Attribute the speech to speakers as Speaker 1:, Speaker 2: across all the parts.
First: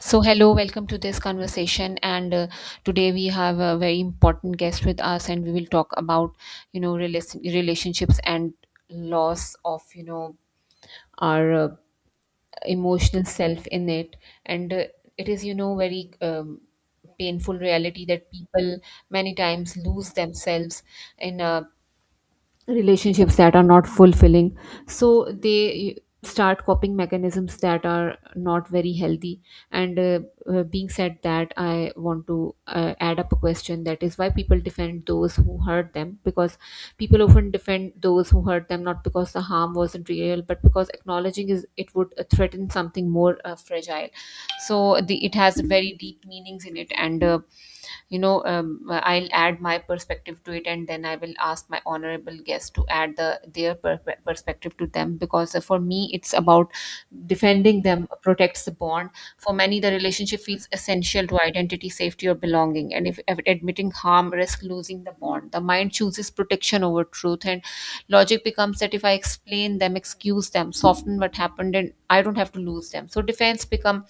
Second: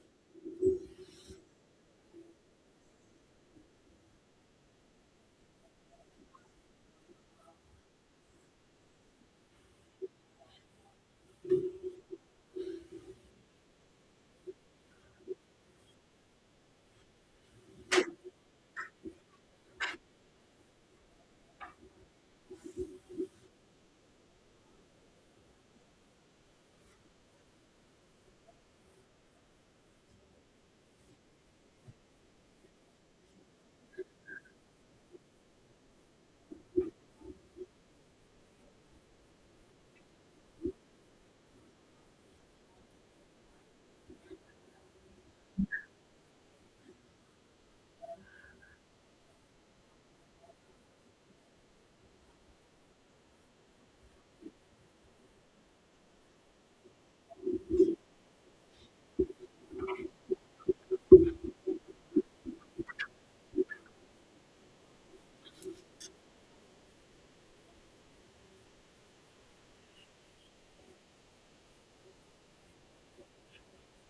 Speaker 1: So, hello, welcome to this conversation. And today we have a very important guest with us, and we will talk about, relationships and loss of, our emotional self in it. And it is, very painful reality that people many times lose themselves in relationships that are not fulfilling, so they start coping mechanisms that are not very healthy, and being said that, I want to add up a question that is, why people defend those who hurt them? Because people often defend those who hurt them not because the harm wasn't real, but because acknowledging is it would threaten something more fragile. So the it has very deep meanings in it, and I'll add my perspective to it, and then I will ask my honorable guests to add their perspective to them. Because for me, it's about defending them protects the bond. For many, the relationship feels essential to identity, safety, or belonging, and if admitting harm risks losing the bond, the mind chooses protection over truth, and logic becomes that if I explain them, excuse them, soften what happened, and I don't have to lose them, so defense become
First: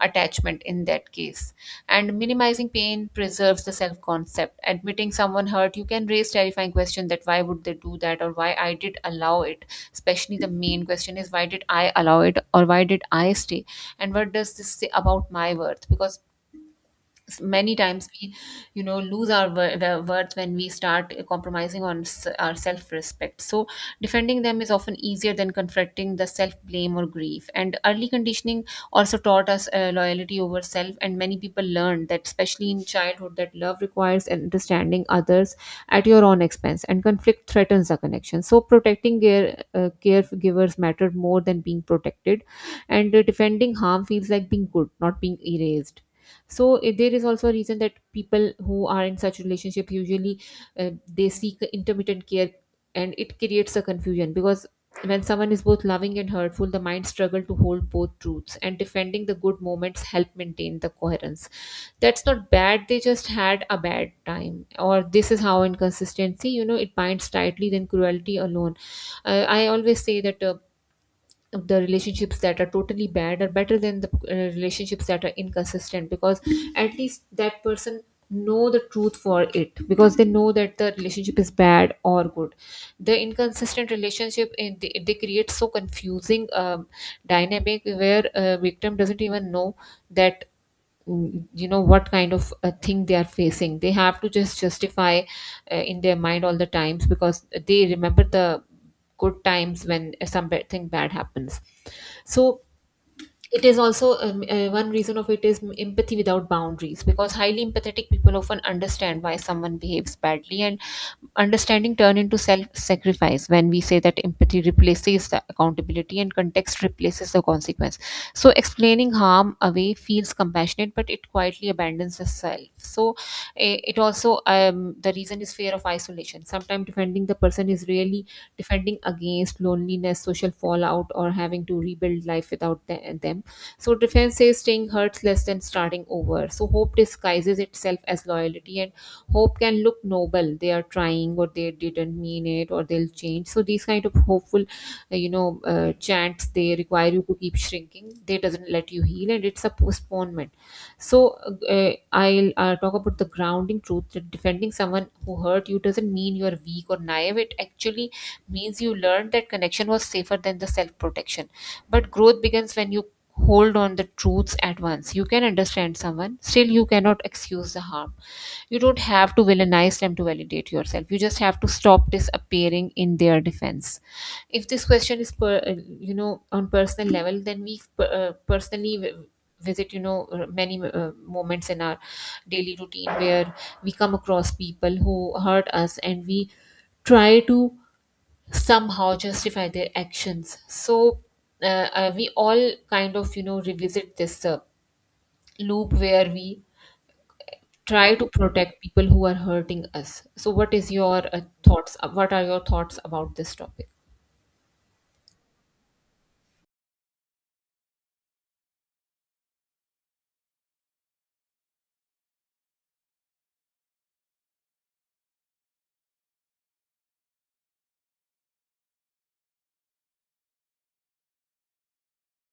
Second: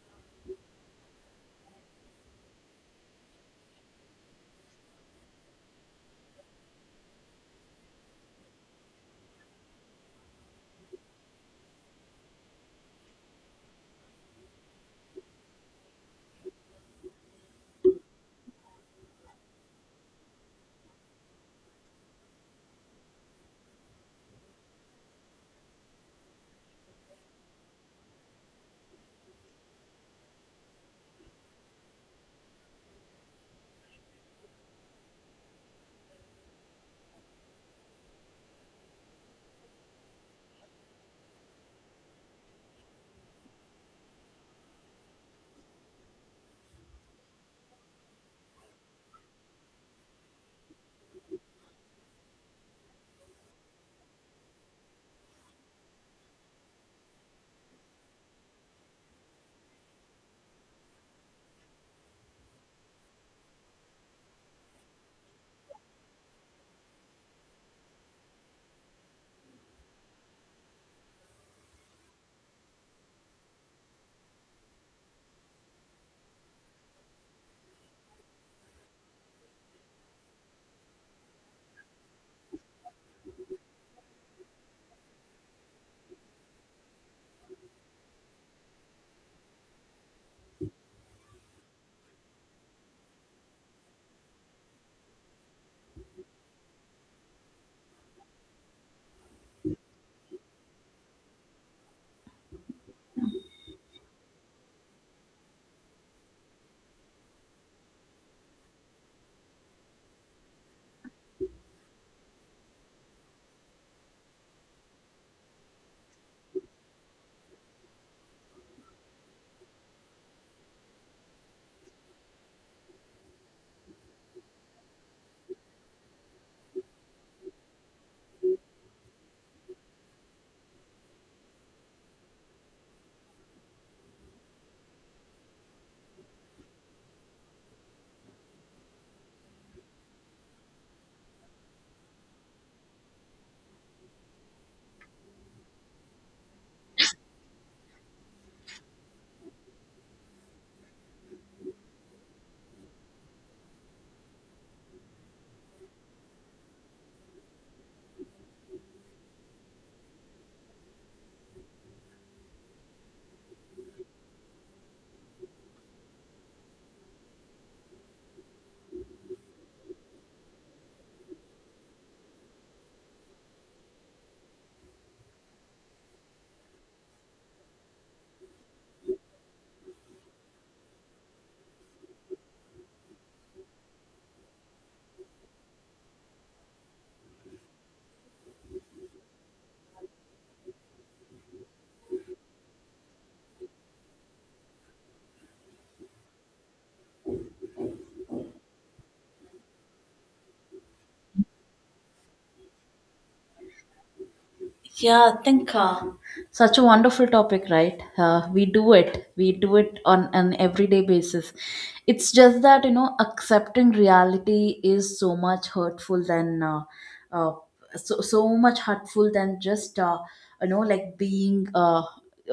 Speaker 1: attachment in that case. And minimizing pain preserves the self concept. Admitting someone hurt you can raise terrifying question that why would they do that, or why I did allow it. Especially the main question is, why did I allow it, or why did I stay? And what does this say about my worth? Because many times we, lose our the worth when we start compromising on our self-respect. So defending them is often easier than confronting the self-blame or grief. And early conditioning also taught us loyalty over self, and many people learned that, especially in childhood, that love requires an understanding others at your own expense, and conflict threatens the connection, so protecting caregivers mattered more than being protected. And defending harm feels like being good, not being erased. So there is also a reason that people who are in such relationship usually, they seek intermittent care, and it creates a confusion. Because when someone is both loving and hurtful, the mind struggle to hold both truths, and defending the good moments help maintain the coherence. That's not bad, they just had a bad time, or this is how inconsistency, you know, it binds tightly than cruelty alone. I always say that, the relationships that are totally bad are better than the relationships that are inconsistent, because at least that person know the truth for it, because they know that the relationship is bad or good. The inconsistent relationship, they create so confusing dynamic where a victim doesn't even know that, you know, what kind of a thing they are facing. They have to just justify in their mind all the times, because they remember the good times when something bad happens. So it is also, one reason of it is empathy without boundaries, because highly empathetic people often understand why someone behaves badly, and understanding turn into self sacrifice when we say that empathy replaces the accountability and context replaces the consequence. So explaining harm away feels compassionate, but it quietly abandons the self. So it also, the reason is fear of isolation. Sometimes defending the person is really defending against loneliness, social fallout, or having to rebuild life without them. So defense says staying hurts less than starting over. So hope disguises itself as loyalty, and hope can look noble. They are trying, or they didn't mean it, or they'll change. So these kind of hopeful, chants, they require you to keep shrinking. They doesn't let you heal, and it's a postponement. So uh, I'll talk about the grounding truth that defending someone who hurt you doesn't mean you're weak or naive. It actually means you learned that connection was safer than the self protection. But growth begins when you hold on the truths at once. You can understand someone, still, you cannot excuse the harm. You don't have to villainize them to validate yourself. You just have to stop disappearing in their defense. If this question is, you know, on personal level, then we personally, visit, you know, many moments in our daily routine where we come across people who hurt us, and we try to somehow justify their actions. So uh, we all kind of, you know, revisit this loop where we try to protect people who are hurting us. So what is your thoughts? What are your thoughts about this topic?
Speaker 2: Yeah, I think such a wonderful topic, right? We do it. We do it on an everyday basis. It's just that, you know, accepting reality is so much hurtful than, uh, so much hurtful than just, you know, like being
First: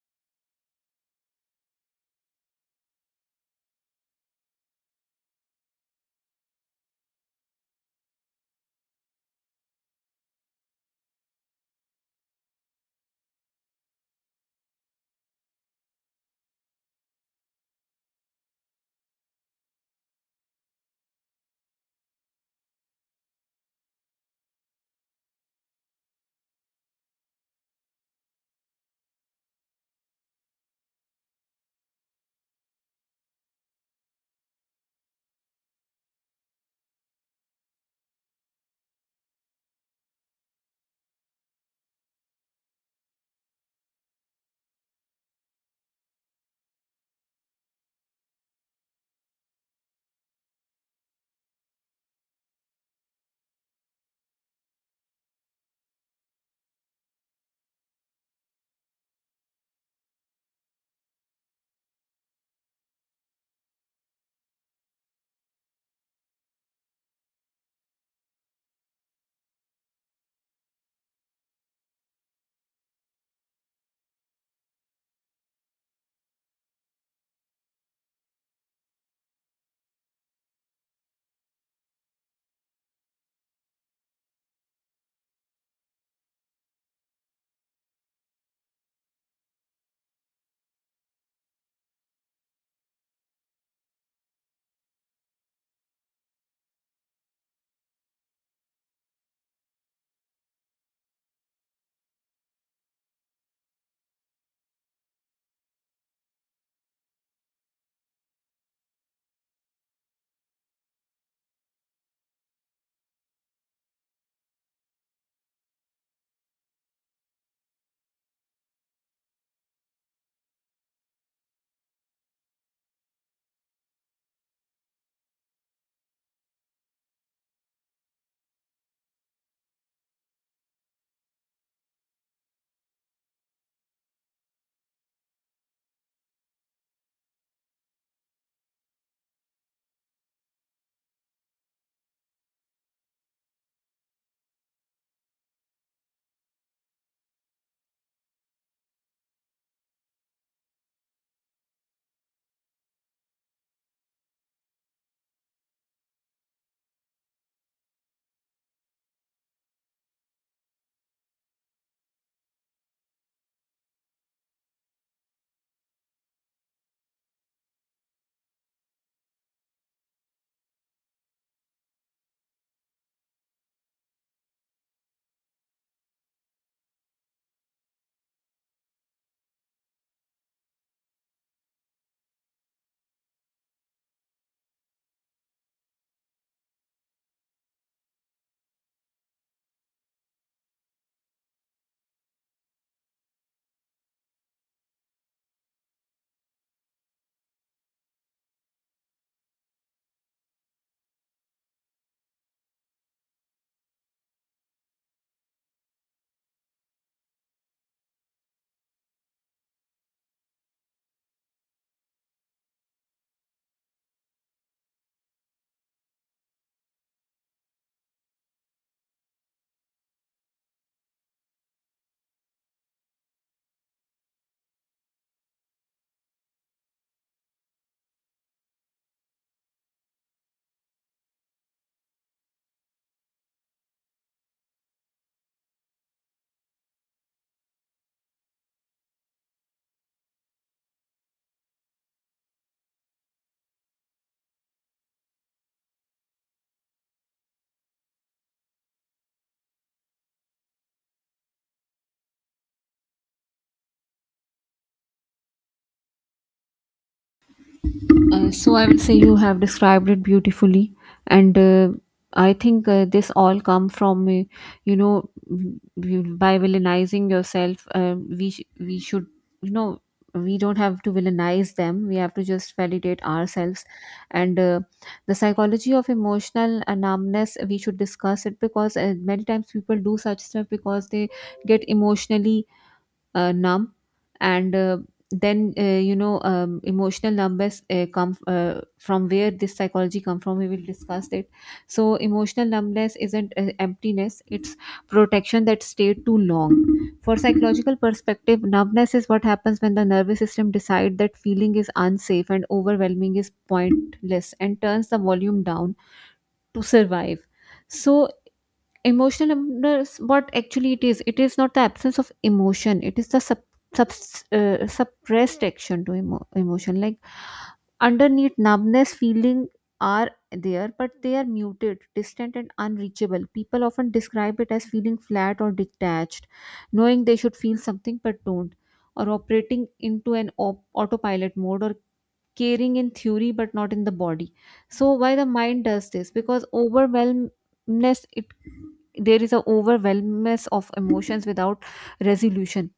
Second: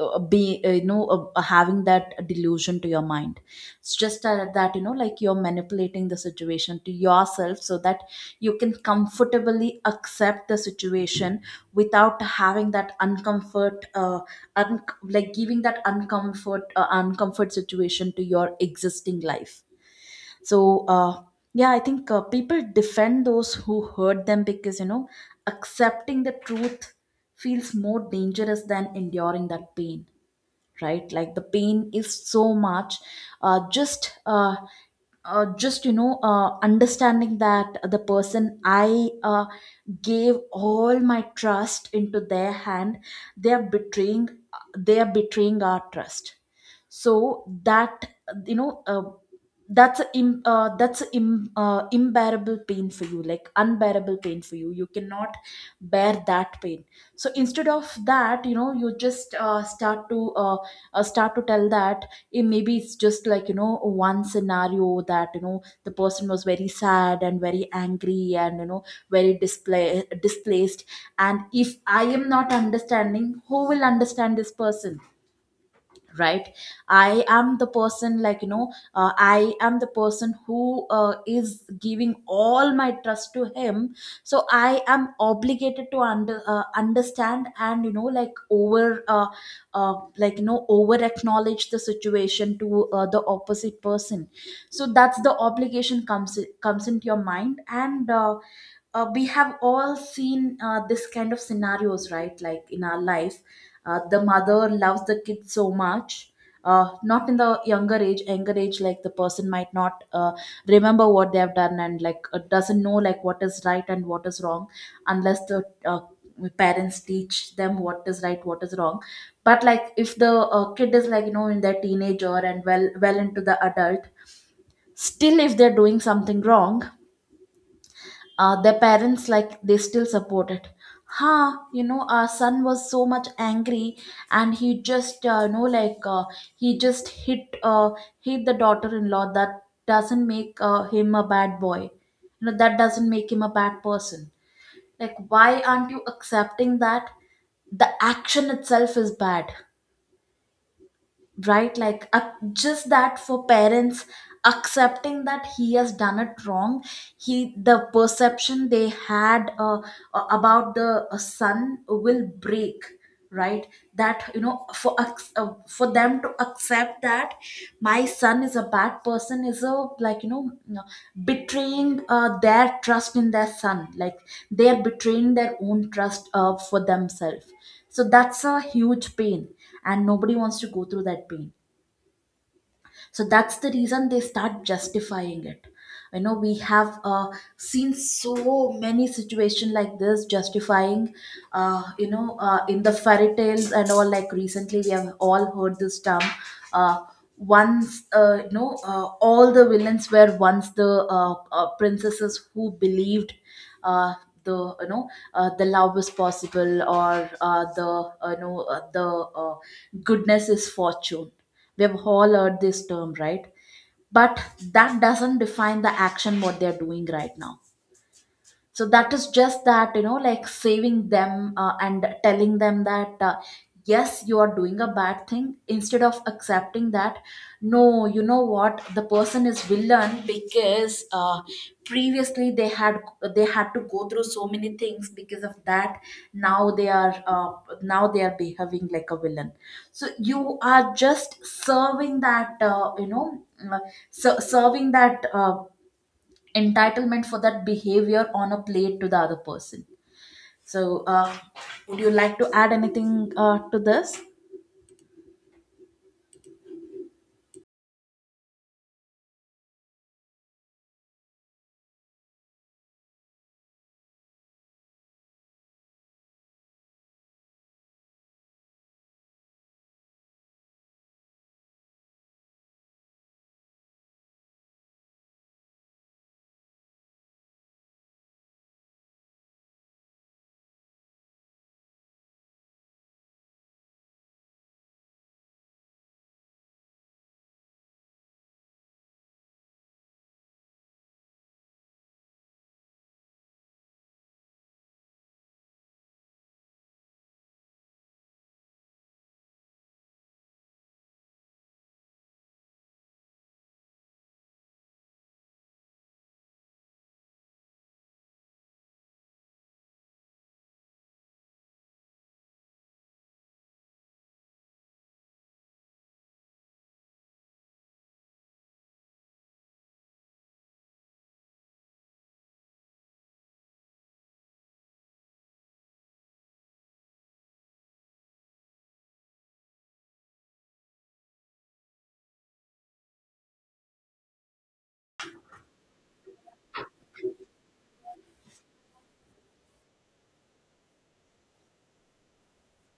Speaker 2: be you know having that delusion to your mind. It's just that you know like you're manipulating the situation to yourself so that you can comfortably accept the situation without having that uncomfort like giving that uncomfort uncomfort situation to your existing life. So yeah, I think people defend those who hurt them because you know accepting the truth feels more dangerous than enduring that pain. Right, like the pain is so much uh, just uh, just you know understanding that the person I gave all my trust into their hand. They are betraying, they are betraying our trust. So that you know that's that's a Im- unbearable pain for you, like unbearable pain for you. You cannot bear that pain. So instead of that, you know, you just start to tell that maybe it's just like, you know, one scenario that, you know, the person was very sad and very angry and you know very display displaced. And if I am not understanding, who will understand this person? Right? I am the person, like, you know, I am the person who is giving all my trust to him. So I am obligated to understand and, you know, like over like you know over acknowledge the situation to the opposite person. So that's the obligation comes into your mind. And we have all seen this kind of scenarios, right, like in our life. The mother loves the kid so much. Not in the younger age. Younger age, like the person might not remember what they have done, and like doesn't know like what is right and what is wrong unless the parents teach them what is right, what is wrong. But like if the kid is, like you know, in their teenager and well into the adult, still if they're doing something wrong, their parents, like, they still support it. Ha, you know, our son was so much angry and he just you know like he just hit hit the daughter-in-law. That doesn't make him a bad boy, you know, that doesn't make him a bad person. Like, why aren't you accepting that the action itself is bad? Right, like ac just that for parents accepting that he has done it wrong, he the perception they had about the son will break. Right? That, you know, for for them to accept that my son is a bad person is a, like, you know, uh, betraying their trust in their son. Like, they're betraying their own trust for themselves. So that's a huge pain, and nobody wants to go through that pain. So that's the reason they start justifying it. You know, we have seen so many situations like this justifying you know in the fairy tales and all. Like, recently we have all heard this term, uh, once you know all the villains were once the princesses who believed uh, the, you know, the love is possible, or the you know the uh, goodness is fortune. We have all heard this term, right? But that doesn't define the action what they're doing right now. So that is just that, you know, like saving them and telling them that yes, you are doing a bad thing, instead of accepting that no, you know what, the person is villain because previously they had, they had to go through so many things because of that. Now they are now they are behaving like a villain. So you are just serving that you know uh, serving that entitlement for that behavior on a plate to the other person. So, would you like to add anything to this?
Speaker 1: So I will say you have described it beautifully, and I think this all come from, by villainizing yourself. We should, you know, we don't have to villainize them. We have to just validate ourselves, and the psychology of emotional numbness, we should discuss it. Because many times people do such stuff because they get emotionally numb, and then you know, emotional numbness come from where, this psychology come from, we will discuss it. So emotional numbness isn't emptiness, it's protection that stayed too long. For psychological perspective, numbness is what happens when the nervous system decide that feeling is unsafe and overwhelming is pointless, and turns the volume down to survive. So emotional numbness, what actually it is, it is not the absence of emotion, it is the sub, sub suppressed action to emotion. Like, underneath numbness, feeling are there, but they are muted, distant, and unreachable. People often describe it as feeling flat or detached, knowing they should feel something but don't, or operating into an autopilot mode, or caring in theory but not in the body. So why the mind does this? Because overwhelmness, it there is a overwhelmness of emotions without resolution.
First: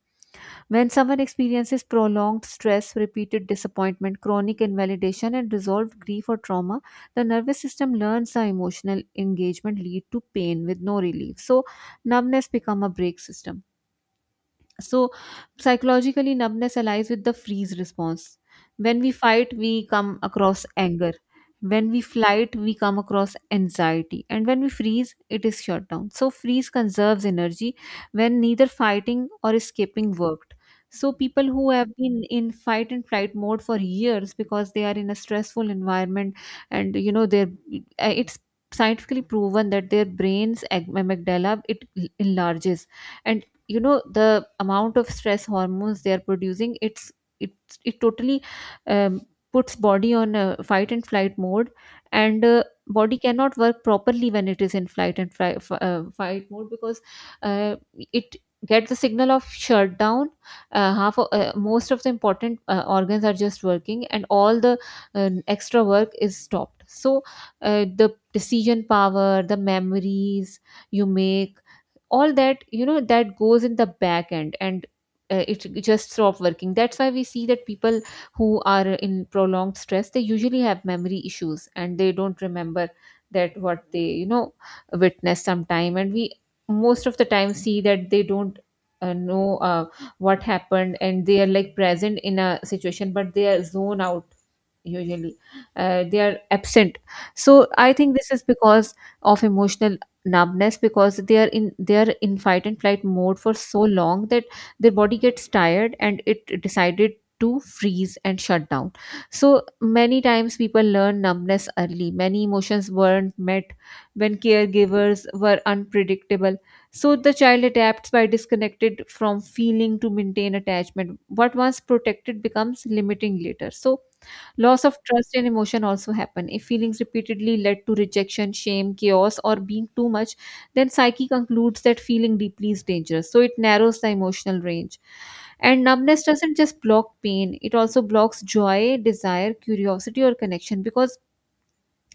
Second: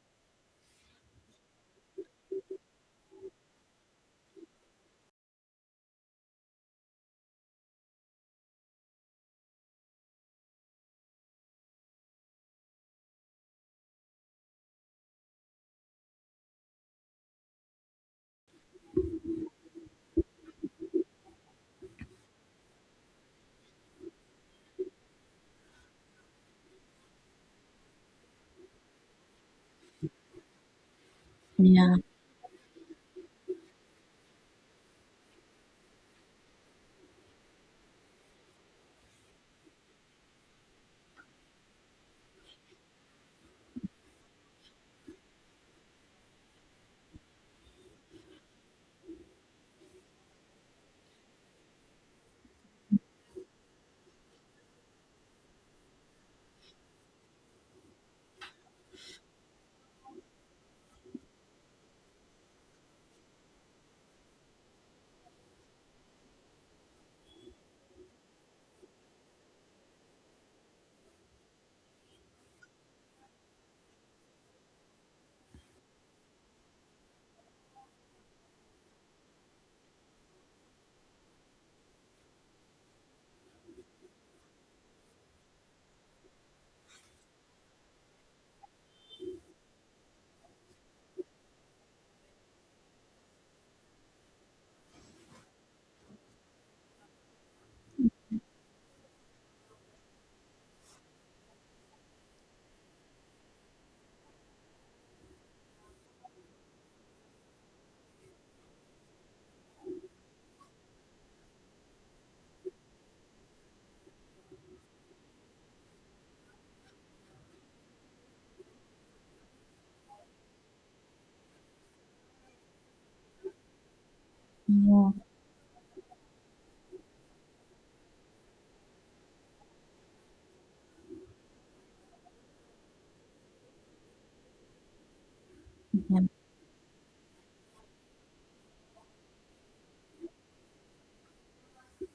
Speaker 1: When someone experiences prolonged stress, repeated disappointment, chronic invalidation, and resolved grief or trauma, the nervous system learns the emotional engagement lead to pain with no relief, so numbness become a break system. So, psychologically, numbness allies with the freeze response. When we fight, we come across anger. When we flight, we come across anxiety. And when we freeze, it is shut down. So, freeze conserves energy when neither fighting or escaping worked. So, people who have
Speaker 2: Yeah.
Speaker 1: been in fight and flight mode for years because they are in a stressful environment, and you know, their it's scientifically proven that their brain's amygdala, it enlarges, and you know, the amount of stress hormones they are producing, it's it totally, um, puts body on a fight and flight mode. And body cannot work properly when it is in flight and fight mode, because uh, it gets the signal of shutdown. Most of the important organs are just working, and all the extra work is stopped. So the decision power, the memories you make, all that, you know, that goes in the back end, and it just stop working. That's why we see that people who are in prolonged stress, they usually have memory issues, and they don't remember that what they, you know, witness sometime, and we most of the time see that they don't know what happened, and they are like present in a situation but they are zone out, usually they are absent. So I think this is because of emotional numbness, because they are in, they are in fight and flight mode for so long that their body gets tired, and it decided to freeze and shut down. So many times people learn numbness early. Many emotions weren't met when caregivers were unpredictable, so the child adapts by disconnected from feeling to maintain attachment. What once protected becomes limiting later. So loss of
Speaker 2: Yeah.
Speaker 1: trust and emotion also happen. If feelings repeatedly led to rejection, shame, chaos, or being too much, then psyche concludes that feeling deeply is dangerous. So it narrows the emotional range. And
Speaker 2: Yeah.
Speaker 1: numbness doesn't just block pain, it also blocks joy, desire, curiosity, or connection, because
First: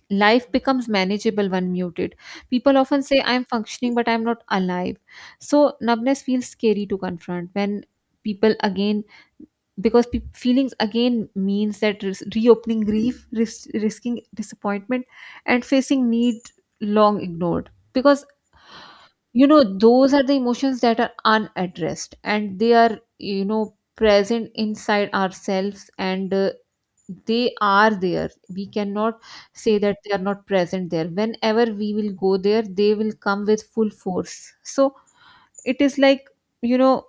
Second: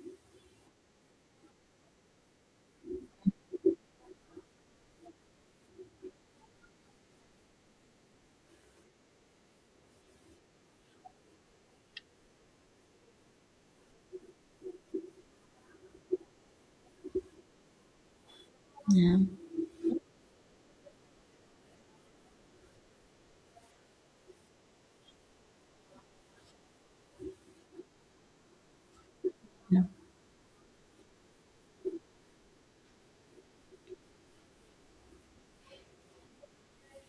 Speaker 1: life becomes manageable when muted. People often say, I'm functioning, but I'm not alive. So numbness feels scary to confront when people again because feelings again means that reopening grief risking disappointment and facing need long ignored because those are the emotions that are unaddressed and they are present inside ourselves. And they are there, we cannot say
Speaker 2: Yeah.
Speaker 1: that they are not present there. Whenever we will go there, they will come with full force. So it is like, you know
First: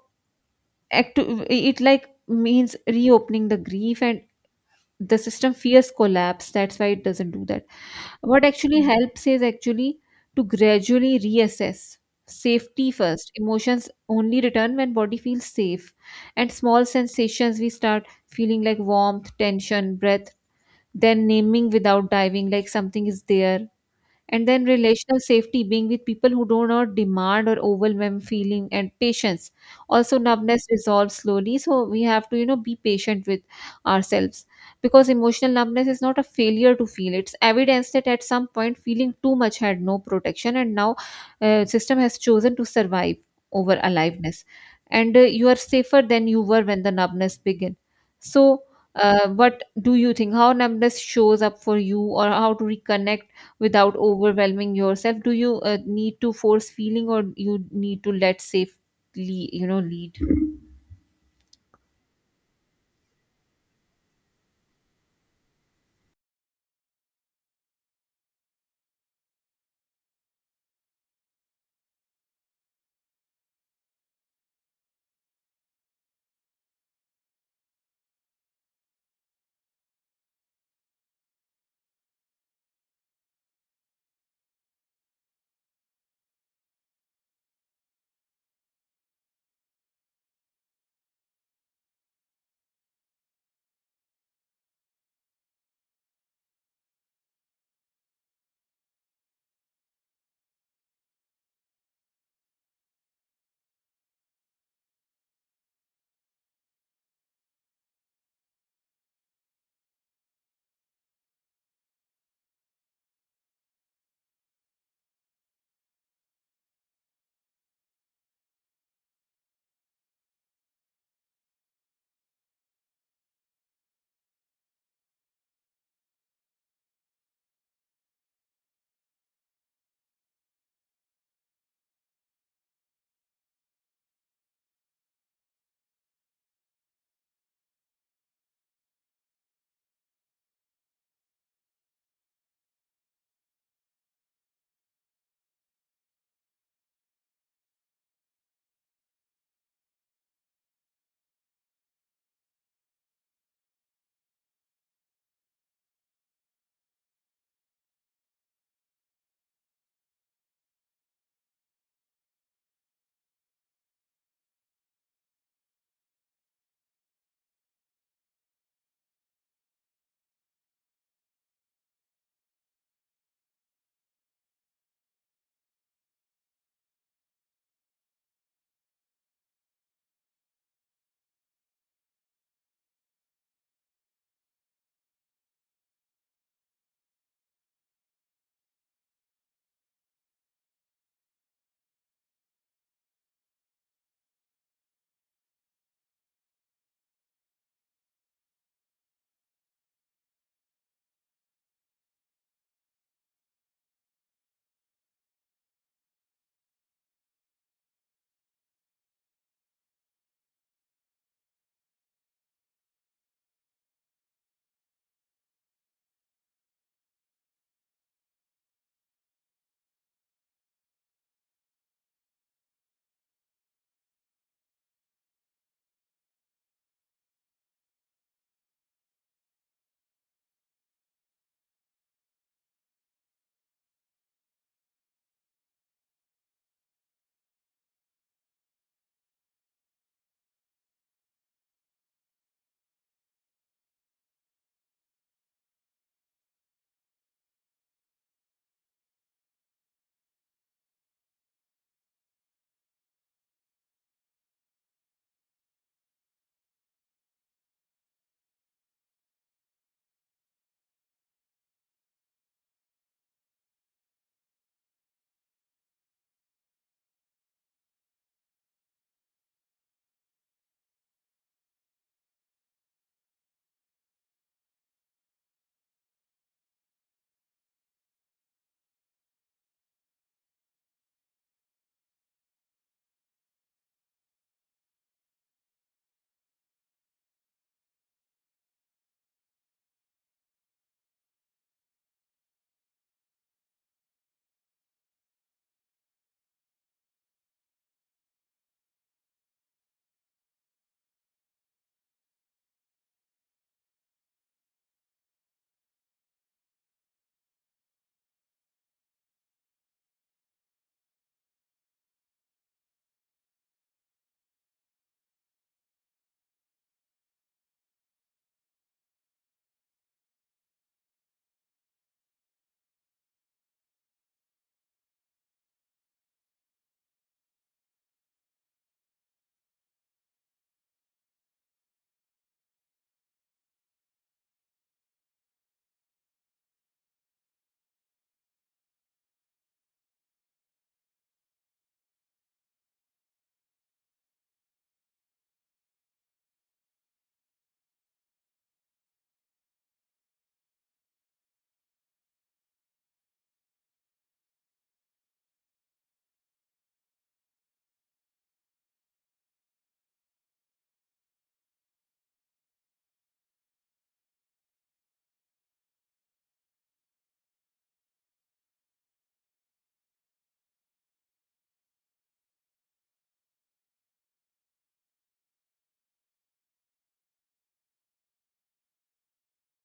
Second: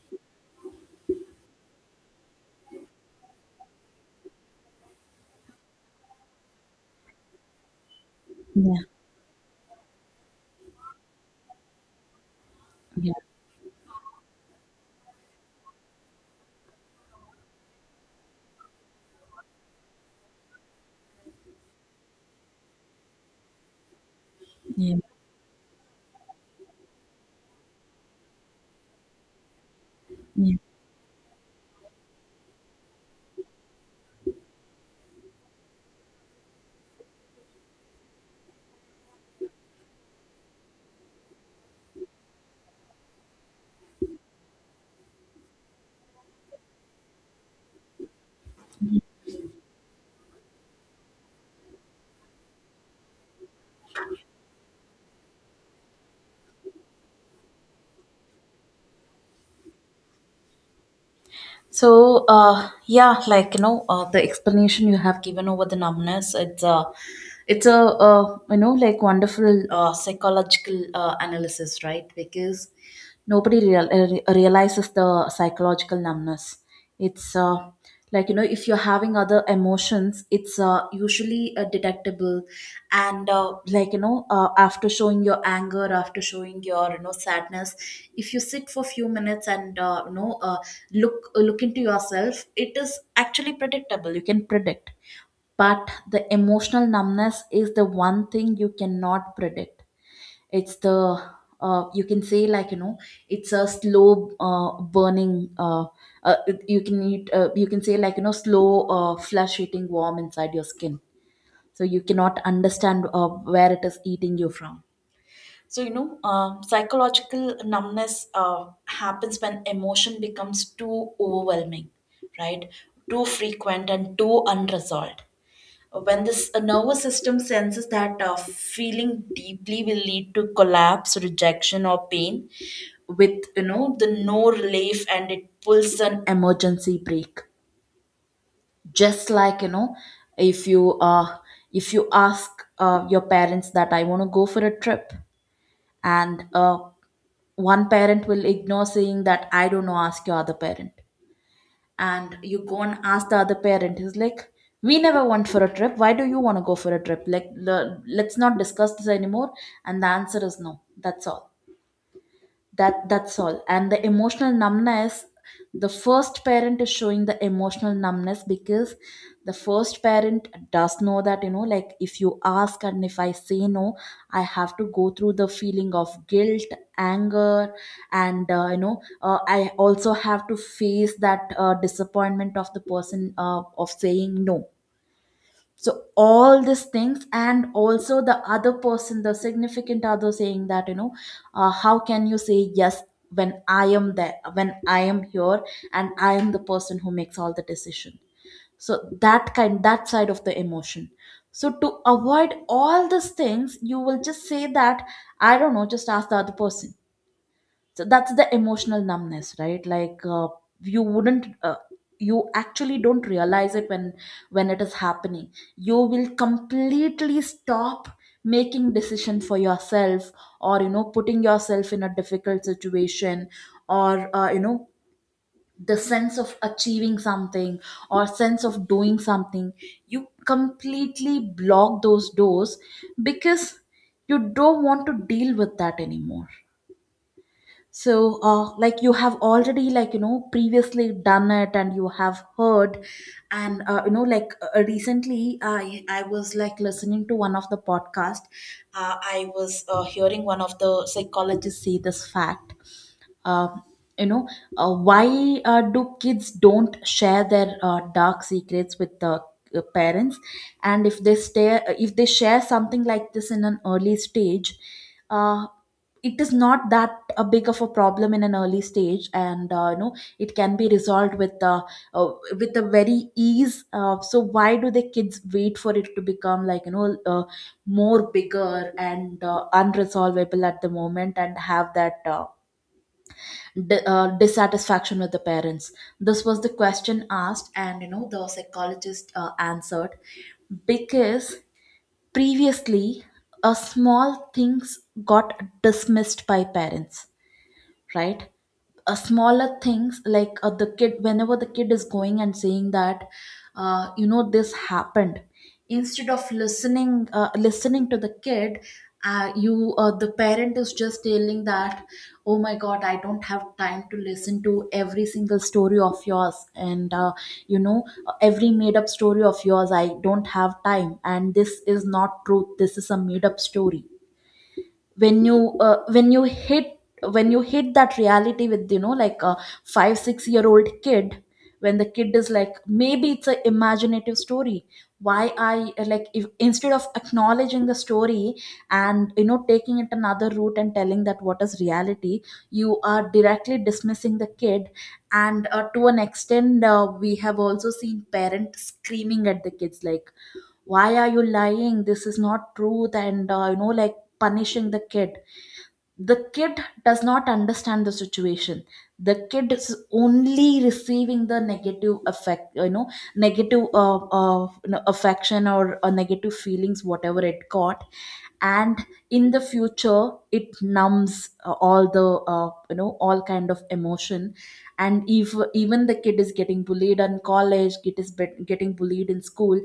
Speaker 1: it like means reopening the grief, and the system fears collapse, that's why it doesn't do that. What actually
Speaker 2: Yeah.
Speaker 1: helps is actually to gradually reassess safety
Speaker 2: Yeah.
Speaker 1: first. Emotions only return when body feels safe, and small sensations we start feeling like warmth, tension, breath, then naming without diving, like something is there, and then
Speaker 2: Yeah.
Speaker 1: relational safety, being with people who do not demand or overwhelm feeling, and patience. Also,
Speaker 2: Yeah.
Speaker 1: numbness resolves slowly, so we have to be patient with ourselves, because emotional numbness is not a failure to feel. It's evidence that at some point feeling too much had no protection, and now system has chosen to survive over aliveness. And you are safer than you were when the numbness began. So what do you think, how numbness shows up for you, or how to reconnect without overwhelming yourself? Do you need to force feeling, or you need to let safely, lead?
Speaker 2: So, yeah, like, you know, the explanation you have given over the numbness, it's a you know, like wonderful psychological analysis, right? Because nobody realizes the psychological numbness. It's like you know, if you're having other emotions, it's usually detectable, and like you know, after showing your anger, after showing your you know sadness, if you sit for few minutes and you know. Look look into yourself, it is actually predictable. You can predict. But the emotional numbness is the one thing you cannot predict. It's the you can say, like, you know, it's a slow burning uh, you can you can say, like, you know, slow flesh eating worm inside your skin. So you cannot understand where it is eating you from. So, you know, psychological numbness happens when emotion becomes too overwhelming, right? Too frequent and too unresolved. When this nervous system senses that feeling deeply will lead to collapse, rejection, or pain, with you know the no relief, and it pulls an emergency brake. Just like, you know, if you uh, if you ask your parents that I want to go for a trip, and one parent will ignore, saying that I don't know, ask your other parent. And you go and ask the other parent, he's like, we never went for a trip, why do you want to go for a trip, let's not discuss this anymore, and the answer is no, that's all. That's all. And the emotional numbness, the first parent is showing the emotional numbness because the first parent does know that, you know, like, if you ask and if I say no, I have to go through the feeling of guilt, anger, and you know I also have to face that disappointment of the person of saying no. So all these things, and also the other person, the significant other, saying that, you know, how can you say yes when I am there, when I am here, and I am the person who makes all the decision. So that kind, that side of the emotion. So to avoid all these things, you will just say that I don't know, just ask the other person. So that's the emotional numbness, right? Like you wouldn't uh, you actually don't realize it when it is happening. You will completely stop making decision for yourself, or, you know, putting yourself in a difficult situation, or you know, the sense of achieving something, or sense of doing something. You completely block those doors because you don't want to deal with that anymore. So like you have already, like, you know, previously done it, and you have heard, and you know like recently I was like listening to one of the podcast. I was hearing one of the psychologists say this fact. uh, you know why do kids don't share their dark secrets with the parents? And if they stay, if they share something like this in an early stage, uh, it is not that a big of a problem in an early stage, and you know it can be resolved uh, with a very ease. So why do the kids wait for it to become, like, you know, more bigger and unresolvable at the moment and have that dissatisfaction with the parents? This was the question asked. And you know the psychologist answered because previously a small things got dismissed by parents. Right? Smaller things, like the kid, whenever the kid is going and saying that you know this happened, instead of listening to the kid, you the parent is just telling that, oh my god, I don't have time to listen to every single story of yours, and you know every made up story of yours, I don't have time, and this is not truth, this is a made up story. When you when you hit that reality with, you know, like a 5 6 year old kid, when the kid is like, maybe it's a imaginative story. Why I like, if instead of acknowledging the story and you know taking it another route and telling that what is reality, you are directly dismissing the kid. And to an extent We have also seen parents screaming at the kids like, why are you lying? This is not truth. And like punishing the kid. The kid does not understand the situation. The kid is only receiving the negative effect. Negative affection or negative feelings, whatever it got. And in the future, it numbs all the all kind of emotion. And if even the kid is getting bullied in college, kid is getting bullied in school,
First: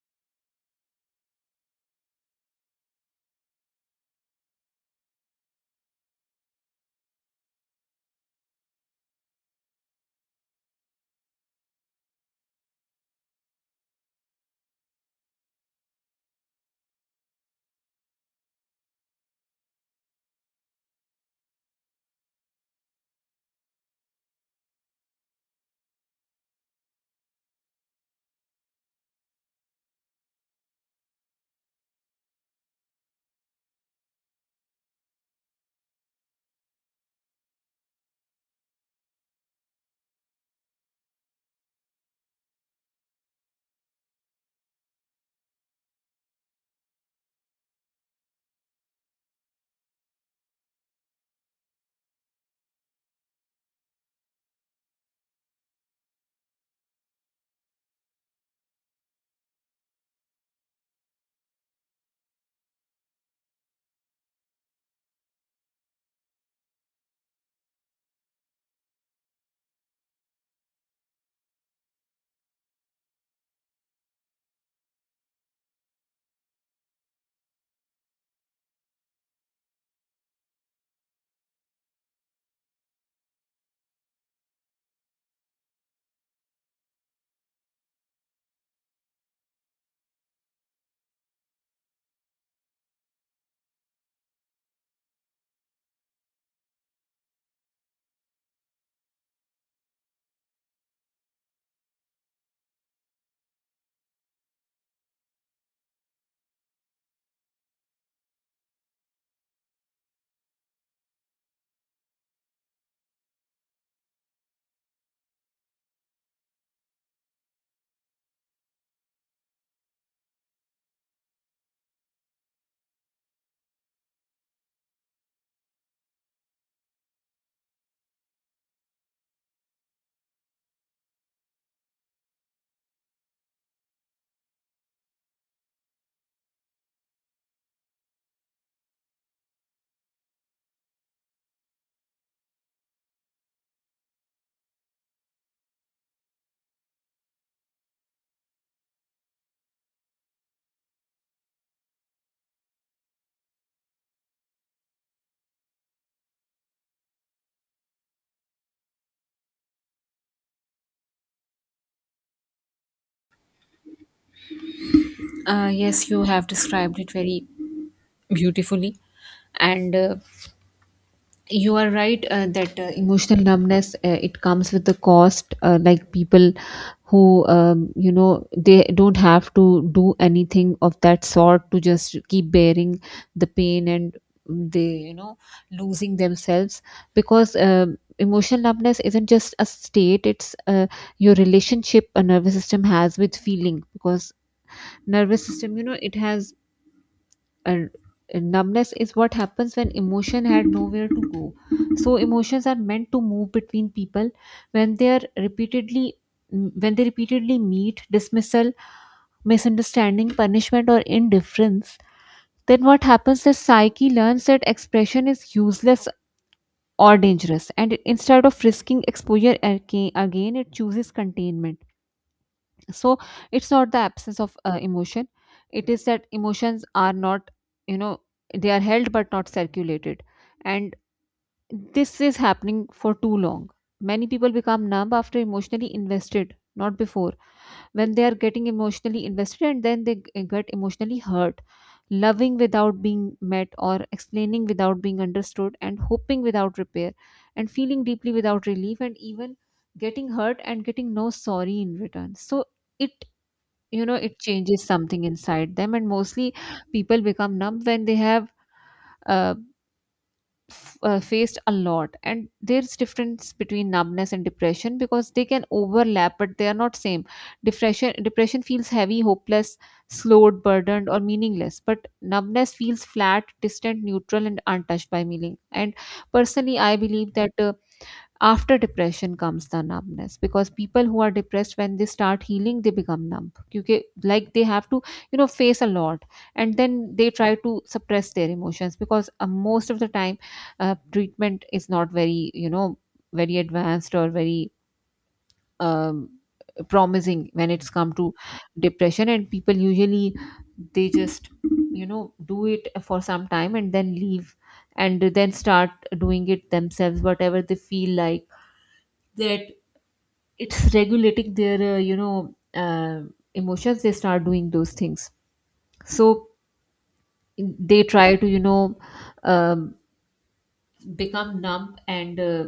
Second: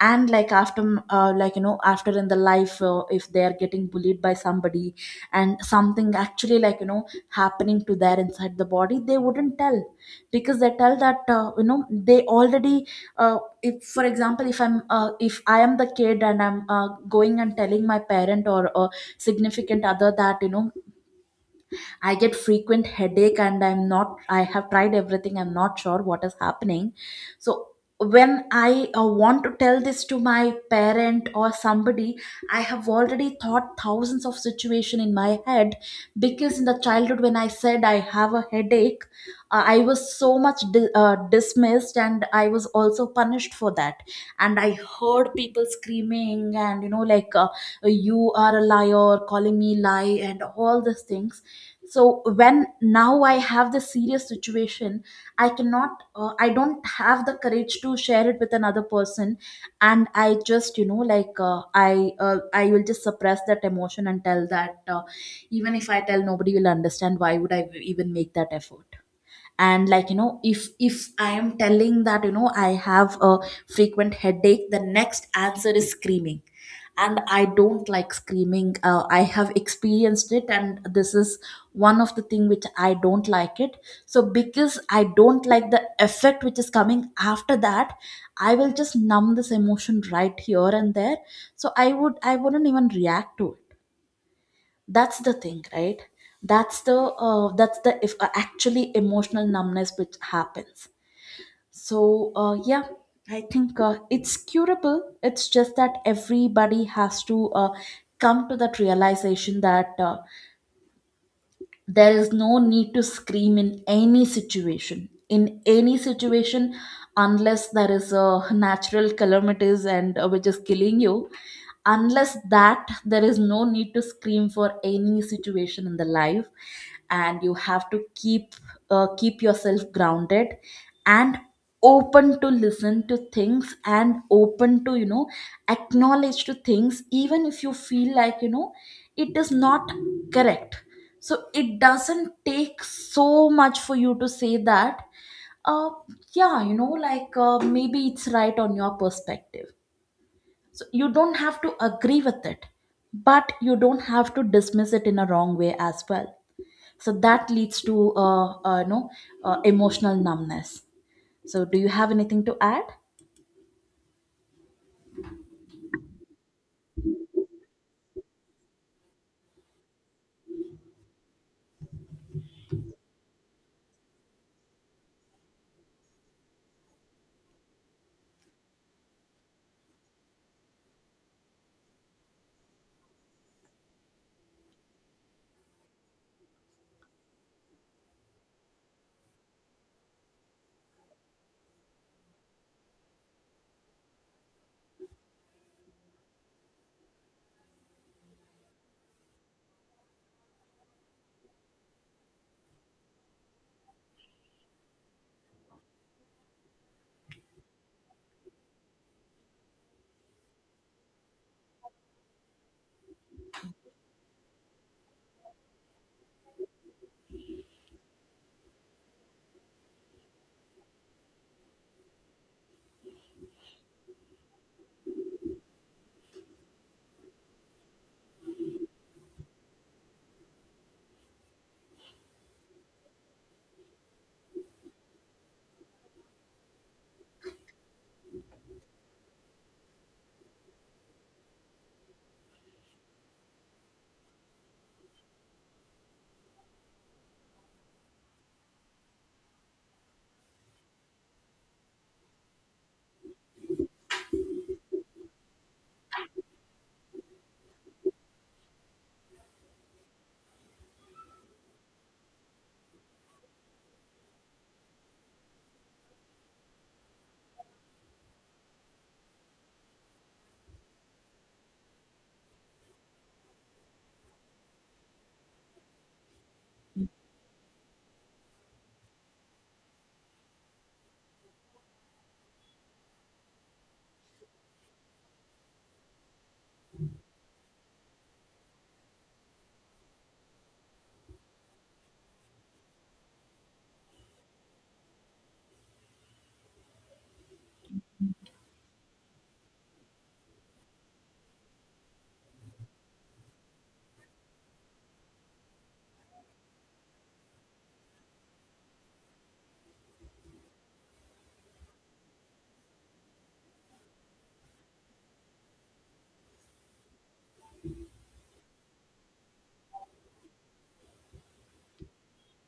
Speaker 2: and like after like you know after in the life, if they are getting bullied by somebody and something actually, happening to their inside the body, they wouldn't tell. Because they tell that they already, if for example, if I'm if I am the kid and I'm going and telling my parent or a significant other that, you know, I get frequent headache and I'm not I have tried everything, I'm not sure what is happening. So when I want to tell this to my parent or somebody, I have already thought thousands of situation in my head. Because in the childhood when I said I have a headache, I was so much dismissed and I was also punished for that. And I heard people screaming and, you know, like you are a liar, calling me lie, and all these things. So when now I have this serious situation, I cannot, I don't have the courage to share it with another person. And I just, you know, like I will just suppress that emotion and tell that even if I tell, nobody will understand, why would I even make that effort. And like, you know, if I am telling that, you know, I have a frequent headache, the next answer is screaming. And I don't like screaming. I have experienced it, and this is one of the thing which I don't like it. So because I don't like the effect which is coming after that, I will just numb this emotion right here and there. So I wouldn't even react to it. That's the thing, right? That's the if Actually, emotional numbness, which happens. So yeah, I think it's curable. It's just that everybody has to come to that realization that there is no need to scream in any situation, in any situation, unless there is a natural calamities and which is killing you. Unless that, there is no need to scream for any situation in the life. And you have to keep keep yourself grounded and open to listen to things, and open to, you know, acknowledge to things, even if you feel like, you know, it is not correct. So it doesn't take so much for you to say that, uh yeah, you know, like maybe it's right on your perspective. So you don't have to agree with it, but you don't have to dismiss it in a wrong way as well. So that leads to emotional numbness. So do you have anything to add?
Speaker 1: Yes, you have described it very beautifully. And you are right that emotional numbness, it comes with the cost, like people who they don't have to do anything of that sort to just keep bearing the pain, and they losing themselves, because emotional numbness isn't just a state, it's your relationship a nervous system has with feeling, because nervous system, it has. And numbness is what happens when emotion had nowhere to go. So emotions are meant to move between people. When they are repeatedly, when they repeatedly meet dismissal, misunderstanding, punishment, or indifference, then what happens is psyche learns that expression is useless or dangerous, and instead of risking exposure again again, it chooses containment. So it's not the absence of emotion, it is that emotions are not, you know they are held but not circulated. And this is happening for too long. Many people become numb after emotionally invested, not before. When they are getting emotionally invested and then they get emotionally hurt, loving without being met, or explaining without being understood, and hoping without repair, and feeling deeply without relief, and even getting hurt and getting no sorry in return. So it, it changes something inside them. And mostly people become numb when they have uh, faced a lot. And there's difference between numbness and depression, because they can overlap but they are not same. Depression, depression feels heavy, hopeless, slowed, burdened, or meaningless, but numbness feels flat, distant, neutral, and untouched by meaning. And personally, I believe that after depression comes the numbness, because people who are depressed, when they start healing, they become numb, because like they have to face a lot. And then they try to suppress their emotions, because most of the time treatment is not very very advanced or very um, promising when it's come to depression. And people usually they just do it for some time and then leave, and then start doing it themselves, whatever they feel like. That it's regulating their emotions, they start doing those things. So they try to um, become numb and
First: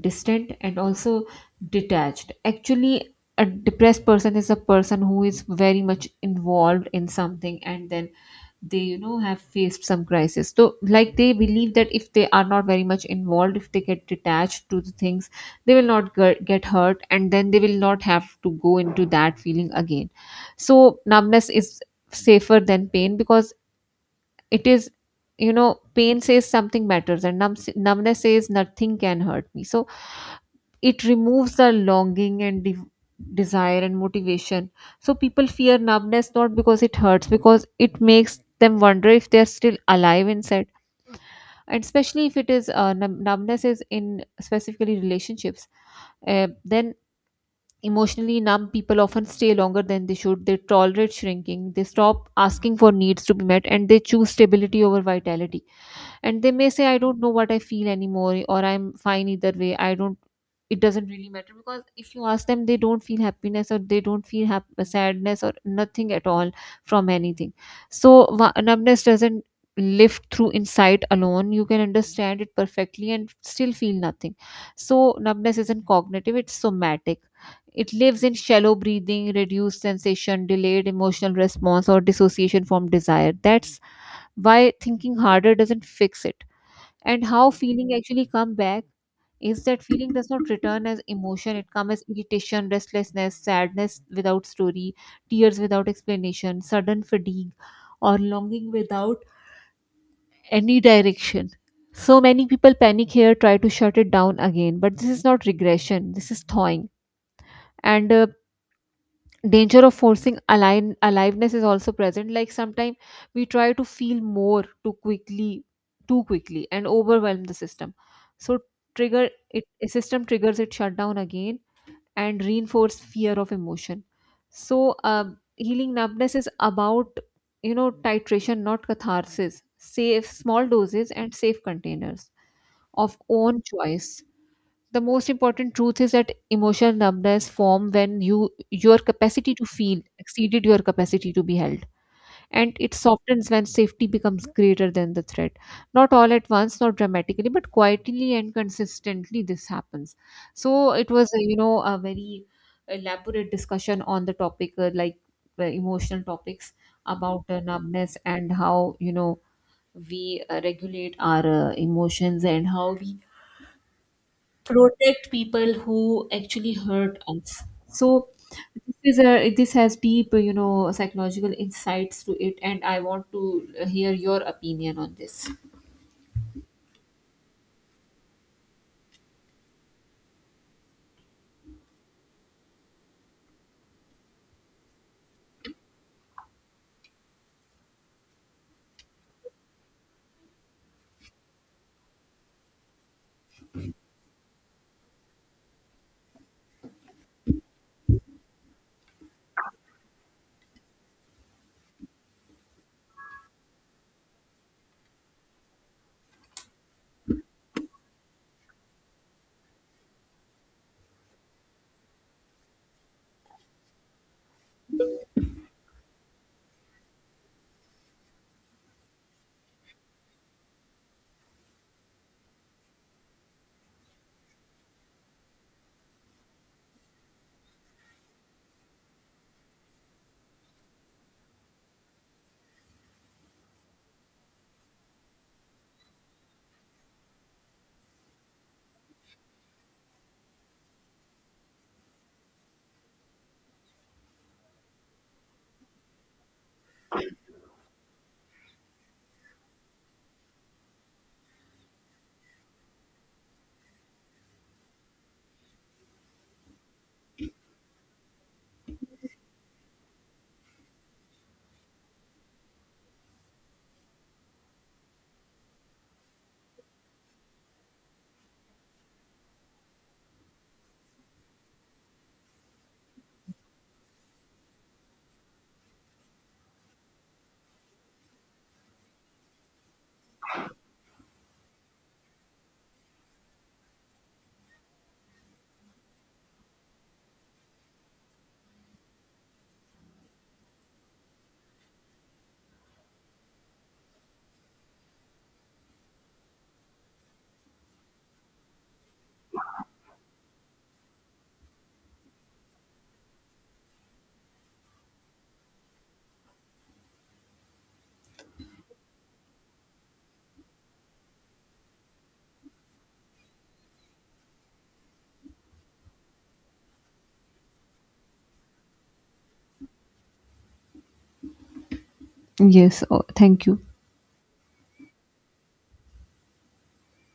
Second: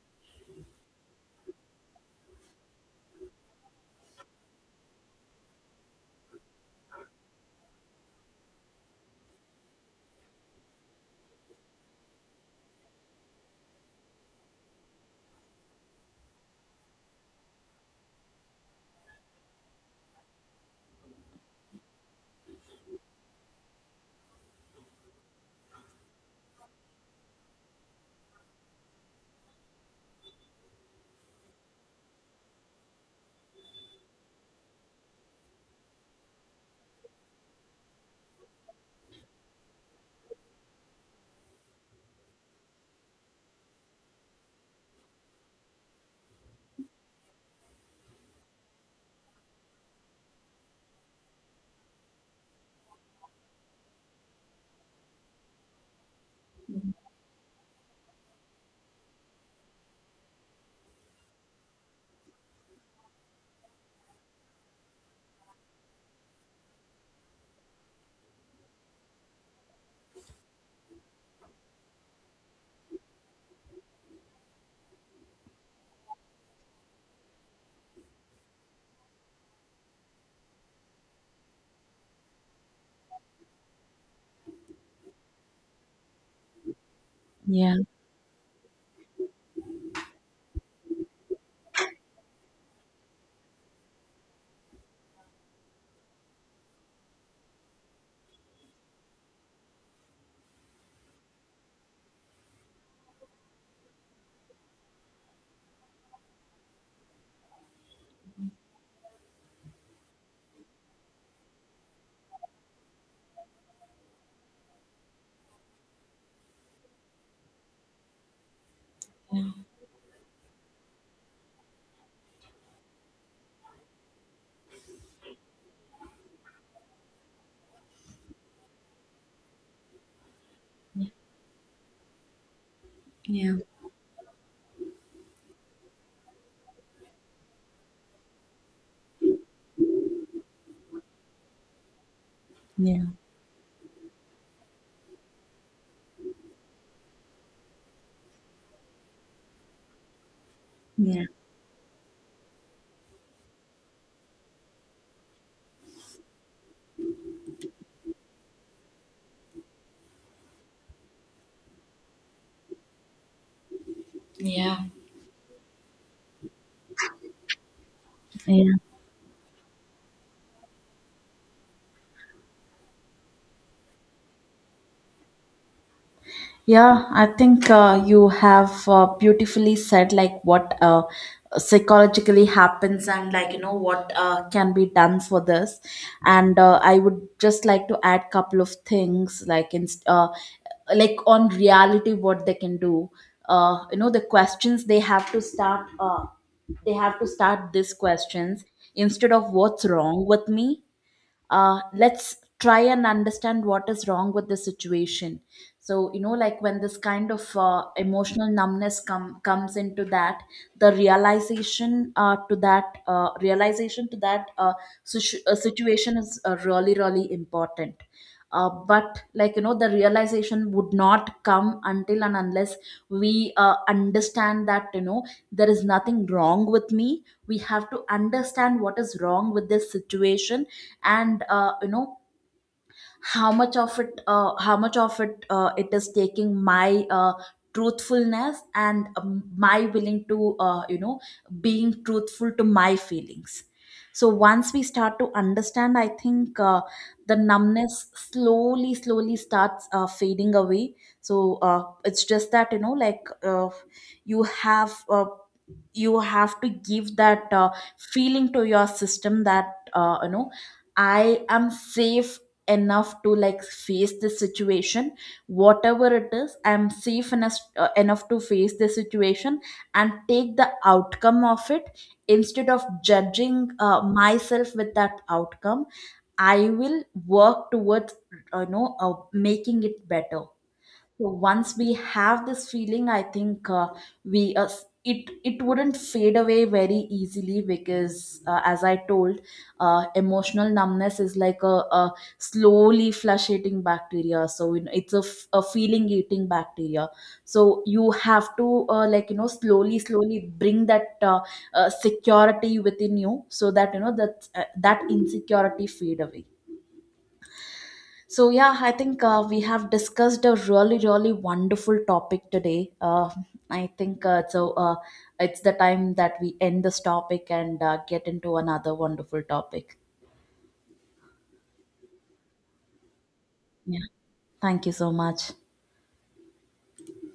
Speaker 1: distant and also detached. Actually, a depressed person is a person who is very much involved in something, and then they, have faced some crisis. So like they believe that if they are not very much involved, if they get detached to the things, they will not get hurt, and then they will not have to go into that feeling again. So numbness is safer than pain, because it is, pain says something matters, and numbness says nothing can hurt me. So it removes the longing and desire and motivation. So people fear numbness not because it hurts, because it makes them wonder if they're still alive inside. And especially if it is numbness is in specifically relationships, then emotionally numb people often stay longer than they should. They tolerate shrinking, they stop asking for needs to be met, and they choose stability over vitality. And they may say, I don't know what I feel anymore, or I'm fine either way, I don't, it doesn't really matter. Because if you ask them, they don't feel happiness, or they don't feel sadness, or nothing at all, from anything. So numbness doesn't live through insight alone. You can understand it perfectly and still feel nothing. So numbness isn't cognitive, it's somatic. It lives in shallow breathing, reduced sensation, delayed emotional response, or dissociation from desire. That's why thinking harder doesn't fix it. And how
Speaker 2: Yeah.
Speaker 1: feeling actually come back is that feeling does not return as emotion. It comes as irritation, restlessness, sadness without story, tears without explanation, sudden fatigue, or longing without any direction. So many people panic here, try to shut it down again, but this is not regression, this is thawing. And danger of forcing aliveness is also present. Like sometimes we try to feel more too quickly and overwhelm the system. So trigger it, a system triggers it shutdown again, and reinforce fear of emotion. So healing numbness is about, titration not catharsis, safe small doses and safe containers of
Speaker 2: Yeah.
Speaker 1: own choice. The most important truth is that emotional numbness form when you your capacity to feel exceeded your capacity to be held. And it
Speaker 2: Yeah.
Speaker 1: softens when safety becomes greater than the threat, not all at once, not dramatically, but quietly and consistently this happens. So it
Speaker 2: Yeah.
Speaker 1: was, a very elaborate discussion on the topic, like emotional topics about numbness and how, we regulate our emotions, and how we
Speaker 2: Yeah.
Speaker 1: protect people who actually hurt us. So
Speaker 2: Yeah.
Speaker 1: this is a, this has deep, psychological insights to it, and I want to hear your opinion on this.
Speaker 2: Yeah, I think you have beautifully said like what psychologically happens, and like, you know, what can be done for this. And I would just like to add couple of things, like in like on reality what they can do. You know, the questions they have to start. They have to start these questions, instead of what's wrong with me, let's try and understand what is wrong with the situation. So, you know, like when this kind of emotional numbness comes into that, the realization to that realization to that situation is really really important. But like, you know, the realization would not come until and unless we understand that, you know, there is nothing wrong with me. We have to understand what is wrong with this situation. And, you know, how much of it it is taking my truthfulness and my willing to, you know, being truthful to my feelings. So once we start to understand, I think the numbness slowly slowly starts fading away. So it's just that, you know, like you have uh, you have to give that feeling to your system that, you know, I am safe enough to like face this situation. Whatever it is, I'm safe enough, enough to face this situation and take the outcome of it, instead of judging myself with that outcome. I will work towards making it better. So once we have this feeling, I think it wouldn't fade away very easily, because as I told, emotional numbness is like a slowly flush-eating bacteria. So you know, it's a, a feeling-eating bacteria. So you have to, like you know, slowly, slowly bring that security within you, so that you know that that insecurity fade away. So yeah, I think we have discussed a really, really wonderful topic today. I think so. It's the time that we end this topic and get into another wonderful topic.
Speaker 1: Yes, oh, thank you.
Speaker 2: Yeah. Thank you so much.